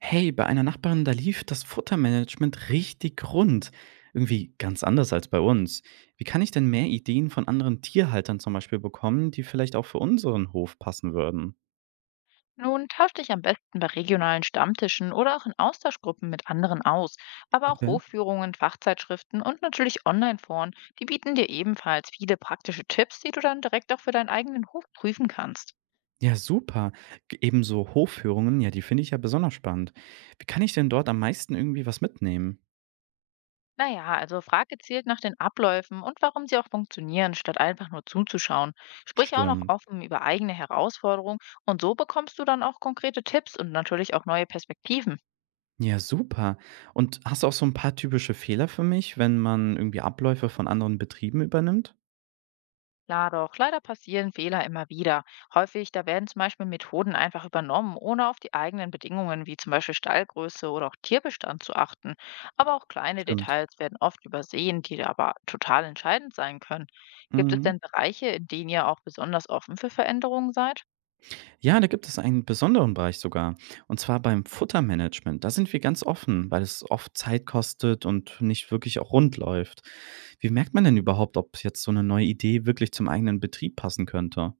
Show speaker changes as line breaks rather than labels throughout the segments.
Hey, bei einer Nachbarin, da lief das Futtermanagement richtig rund. Irgendwie ganz anders als bei uns. Wie kann ich denn mehr Ideen von anderen Tierhaltern zum Beispiel bekommen, die vielleicht auch für unseren Hof passen würden?
Nun tausch dich am besten bei regionalen Stammtischen oder auch in Austauschgruppen mit anderen aus. Aber auch
Okay.
Hofführungen, Fachzeitschriften und natürlich Online-Foren, die bieten dir ebenfalls viele praktische Tipps, die du dann direkt auch für deinen eigenen Hof prüfen kannst.
Ja, super. Ebenso Hofführungen, ja, die finde ich ja besonders spannend. Wie kann ich denn dort am meisten irgendwie was mitnehmen?
Naja, also frag gezielt nach den Abläufen und warum sie auch funktionieren, statt einfach nur zuzuschauen. Sprich auch noch
Stimmt.
offen über eigene Herausforderungen und so bekommst du dann auch konkrete Tipps und natürlich auch neue Perspektiven.
Ja, super. Und hast du auch so ein paar typische Fehler für mich, wenn man irgendwie Abläufe von anderen Betrieben übernimmt?
Klar doch, leider passieren Fehler immer wieder. Häufig, da werden zum Beispiel Methoden einfach übernommen, ohne auf die eigenen Bedingungen wie zum Beispiel Stallgröße oder auch Tierbestand zu achten. Aber auch kleine
Stimmt.
Details werden oft übersehen, die da aber total entscheidend sein können. Gibt es
Mhm.
denn Bereiche, in denen ihr auch besonders offen für Veränderungen seid?
Ja, da gibt es einen besonderen Bereich sogar. Und zwar beim Futtermanagement. Da sind wir ganz offen, weil es oft Zeit kostet und nicht wirklich auch rund läuft. Wie merkt man denn überhaupt, ob jetzt so eine neue Idee wirklich zum eigenen Betrieb passen könnte?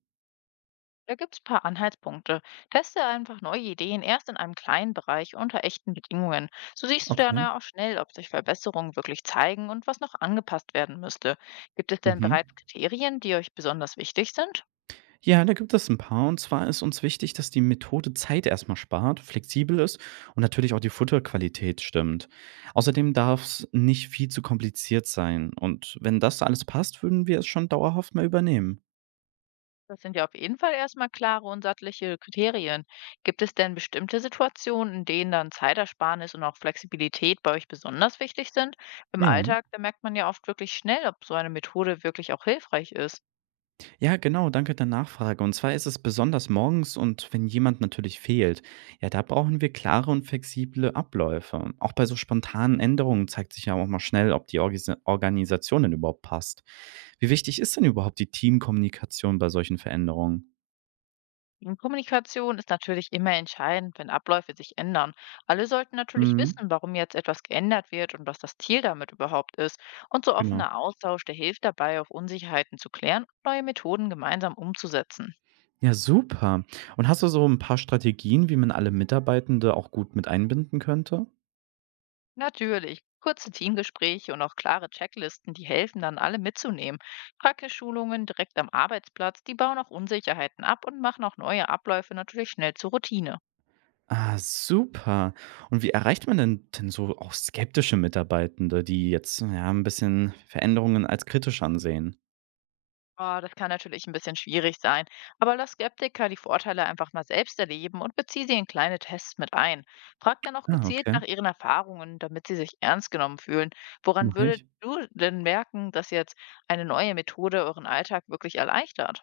Da gibt's paar Anhaltspunkte. Teste einfach neue Ideen erst in einem kleinen Bereich unter echten Bedingungen. So siehst du
Okay.
dann ja auch schnell, ob sich Verbesserungen wirklich zeigen und was noch angepasst werden müsste. Gibt es denn
Mhm.
bereits Kriterien, die euch besonders wichtig sind?
Ja, da gibt es ein paar. Und zwar ist uns wichtig, dass die Methode Zeit erstmal spart, flexibel ist und natürlich auch die Futterqualität stimmt. Außerdem darf es nicht viel zu kompliziert sein. Und wenn das alles passt, würden wir es schon dauerhaft mal übernehmen.
Das sind ja auf jeden Fall erstmal klare und sattliche Kriterien. Gibt es denn bestimmte Situationen, in denen dann Zeitersparnis und auch Flexibilität bei euch besonders wichtig sind? Im Alltag, da merkt man ja oft wirklich schnell, ob so eine Methode wirklich auch hilfreich ist.
Ja, genau, danke der Nachfrage. Und zwar ist es besonders morgens und wenn jemand natürlich fehlt, ja, da brauchen wir klare und flexible Abläufe. Auch bei so spontanen Änderungen zeigt sich ja auch mal schnell, ob die Organisation denn überhaupt passt. Wie wichtig ist denn überhaupt die Teamkommunikation bei solchen Veränderungen?
Und Kommunikation ist natürlich immer entscheidend, wenn Abläufe sich ändern. Alle sollten natürlich
Mhm.
wissen, warum jetzt etwas geändert wird und was das Ziel damit überhaupt ist. Und so
Genau.
offener Austausch, der hilft dabei, auf Unsicherheiten zu klären und neue Methoden gemeinsam umzusetzen.
Ja, super. Und hast du so ein paar Strategien, wie man alle Mitarbeitende auch gut mit einbinden könnte?
Natürlich, kurze Teamgespräche und auch klare Checklisten, die helfen dann alle mitzunehmen. Praxisschulungen direkt am Arbeitsplatz, die bauen auch Unsicherheiten ab und machen auch neue Abläufe natürlich schnell zur Routine.
Ah, super. Und wie erreicht man denn so auch skeptische Mitarbeitende, die jetzt, ja, ein bisschen Veränderungen als kritisch ansehen?
Ah, das kann natürlich ein bisschen schwierig sein, aber lass Skeptiker die Vorteile einfach mal selbst erleben und beziehe sie in kleine Tests mit ein. Frag dann auch
Ah,
gezielt
okay,
nach ihren Erfahrungen, damit sie sich ernst genommen fühlen. Woran
mache
würdet
ich.
du denn merken, dass jetzt eine neue Methode euren Alltag wirklich erleichtert?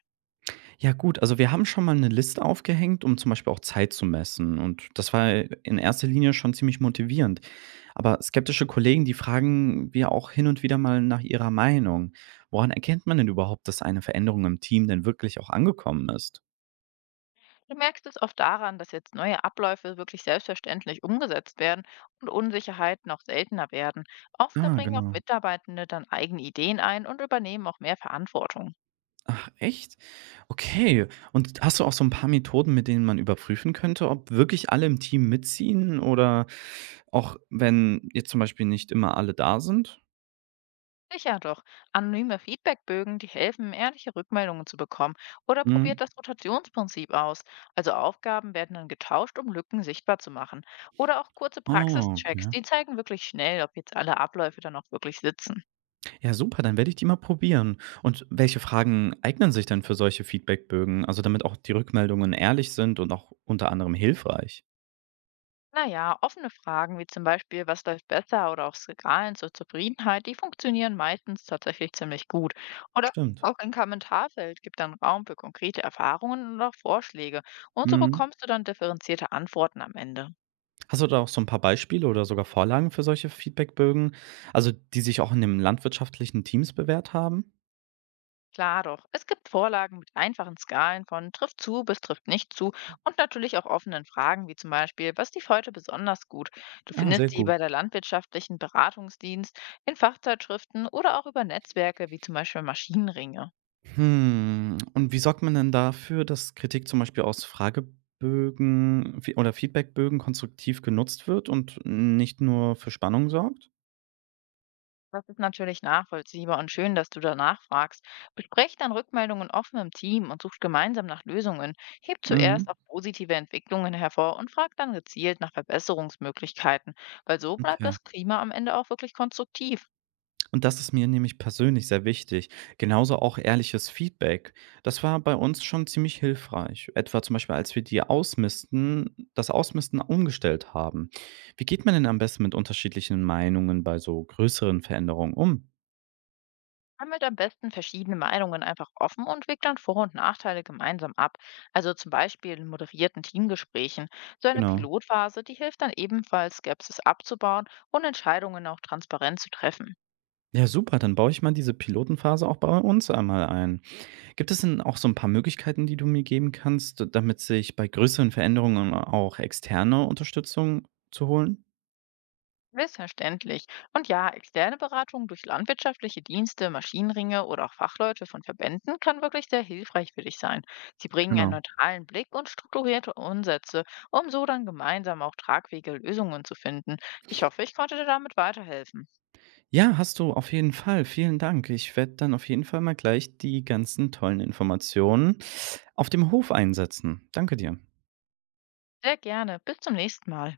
Ja gut, also wir haben schon mal eine Liste aufgehängt, um zum Beispiel auch Zeit zu messen und das war in erster Linie schon ziemlich motivierend. Aber skeptische Kollegen, die fragen wir auch hin und wieder mal nach ihrer Meinung. Woran erkennt man denn überhaupt, dass eine Veränderung im Team denn wirklich auch angekommen ist?
Du merkst es oft daran, dass jetzt neue Abläufe wirklich selbstverständlich umgesetzt werden und Unsicherheiten auch seltener werden. Oft da
Ah,
bringen auch
genau.
Mitarbeitende dann eigene Ideen ein und übernehmen auch mehr Verantwortung.
Ach, echt? Okay. Und hast du auch so ein paar Methoden, mit denen man überprüfen könnte, ob wirklich alle im Team mitziehen oder auch wenn jetzt zum Beispiel nicht immer alle da sind?
Sicher doch. Anonyme Feedbackbögen, die helfen, ehrliche Rückmeldungen zu bekommen. Oder
Mhm.
probiert das Rotationsprinzip aus. Also Aufgaben werden dann getauscht, um Lücken sichtbar zu machen. Oder auch kurze
Ah,
Praxischecks,
okay.
die zeigen wirklich schnell, ob jetzt alle Abläufe dann auch wirklich sitzen.
Ja, super, dann werde ich die mal probieren. Und welche Fragen eignen sich denn für solche Feedbackbögen? Also, damit auch die Rückmeldungen ehrlich sind und auch unter anderem hilfreich.
Naja, offene Fragen wie zum Beispiel, was läuft besser oder auch Skalen zur Zufriedenheit, die funktionieren meistens tatsächlich ziemlich gut. Oder
Stimmt.
auch ein Kommentarfeld gibt dann Raum für konkrete Erfahrungen und auch Vorschläge. Und so
Mhm.
bekommst du dann differenzierte Antworten am Ende.
Hast du da auch so ein paar Beispiele oder sogar Vorlagen für solche Feedbackbögen, also, die sich auch in den landwirtschaftlichen Teams bewährt haben?
Klar doch. Es gibt Vorlagen mit einfachen Skalen von trifft zu bis trifft nicht zu und natürlich auch offenen Fragen wie zum Beispiel, was lief heute besonders gut? Du
Ah, sehr
findest sie
gut.
bei der landwirtschaftlichen Beratungsdienst, in Fachzeitschriften oder auch über Netzwerke wie zum Beispiel Maschinenringe.
Hm, und wie sorgt man denn dafür, dass Kritik zum Beispiel aus Fragebögen Fe oder Feedbackbögen konstruktiv genutzt wird und nicht nur für Spannung sorgt?
Das ist natürlich nachvollziehbar und schön, dass du danach fragst. Besprecht dann Rückmeldungen offen im Team und sucht gemeinsam nach Lösungen. Hebt
Mhm,
zuerst auch positive Entwicklungen hervor und fragt dann gezielt nach Verbesserungsmöglichkeiten, weil so bleibt
okay.
das Klima am Ende auch wirklich konstruktiv.
Und das ist mir nämlich persönlich sehr wichtig. Genauso auch ehrliches Feedback. Das war bei uns schon ziemlich hilfreich. Etwa zum Beispiel, als wir die Ausmisten das Ausmisten umgestellt haben. Wie geht man denn am besten mit unterschiedlichen Meinungen bei so größeren Veränderungen um?
Sammelt am besten verschiedene Meinungen einfach offen und wägt dann Vor- und Nachteile gemeinsam ab. Also zum Beispiel in moderierten Teamgesprächen. So eine
Genau.
Pilotphase, die hilft dann ebenfalls, Skepsis abzubauen und Entscheidungen auch transparent zu treffen.
Ja, super, dann baue ich mal diese Pilotenphase auch bei uns einmal ein. Gibt es denn auch so ein paar Möglichkeiten, die du mir geben kannst, damit sich bei größeren Veränderungen auch externe Unterstützung zu holen?
Missverständlich. Und ja, externe Beratung durch landwirtschaftliche Dienste, Maschinenringe oder auch Fachleute von Verbänden kann wirklich sehr hilfreich für dich sein. Sie bringen einen
Genau.
neutralen Blick und strukturierte Ansätze, um so dann gemeinsam auch tragfähige Lösungen zu finden. Ich hoffe, ich konnte dir damit weiterhelfen.
Ja, hast du auf jeden Fall. Vielen Dank. Ich werde dann auf jeden Fall mal gleich die ganzen tollen Informationen auf dem Hof einsetzen. Danke dir.
Sehr gerne. Bis zum nächsten Mal.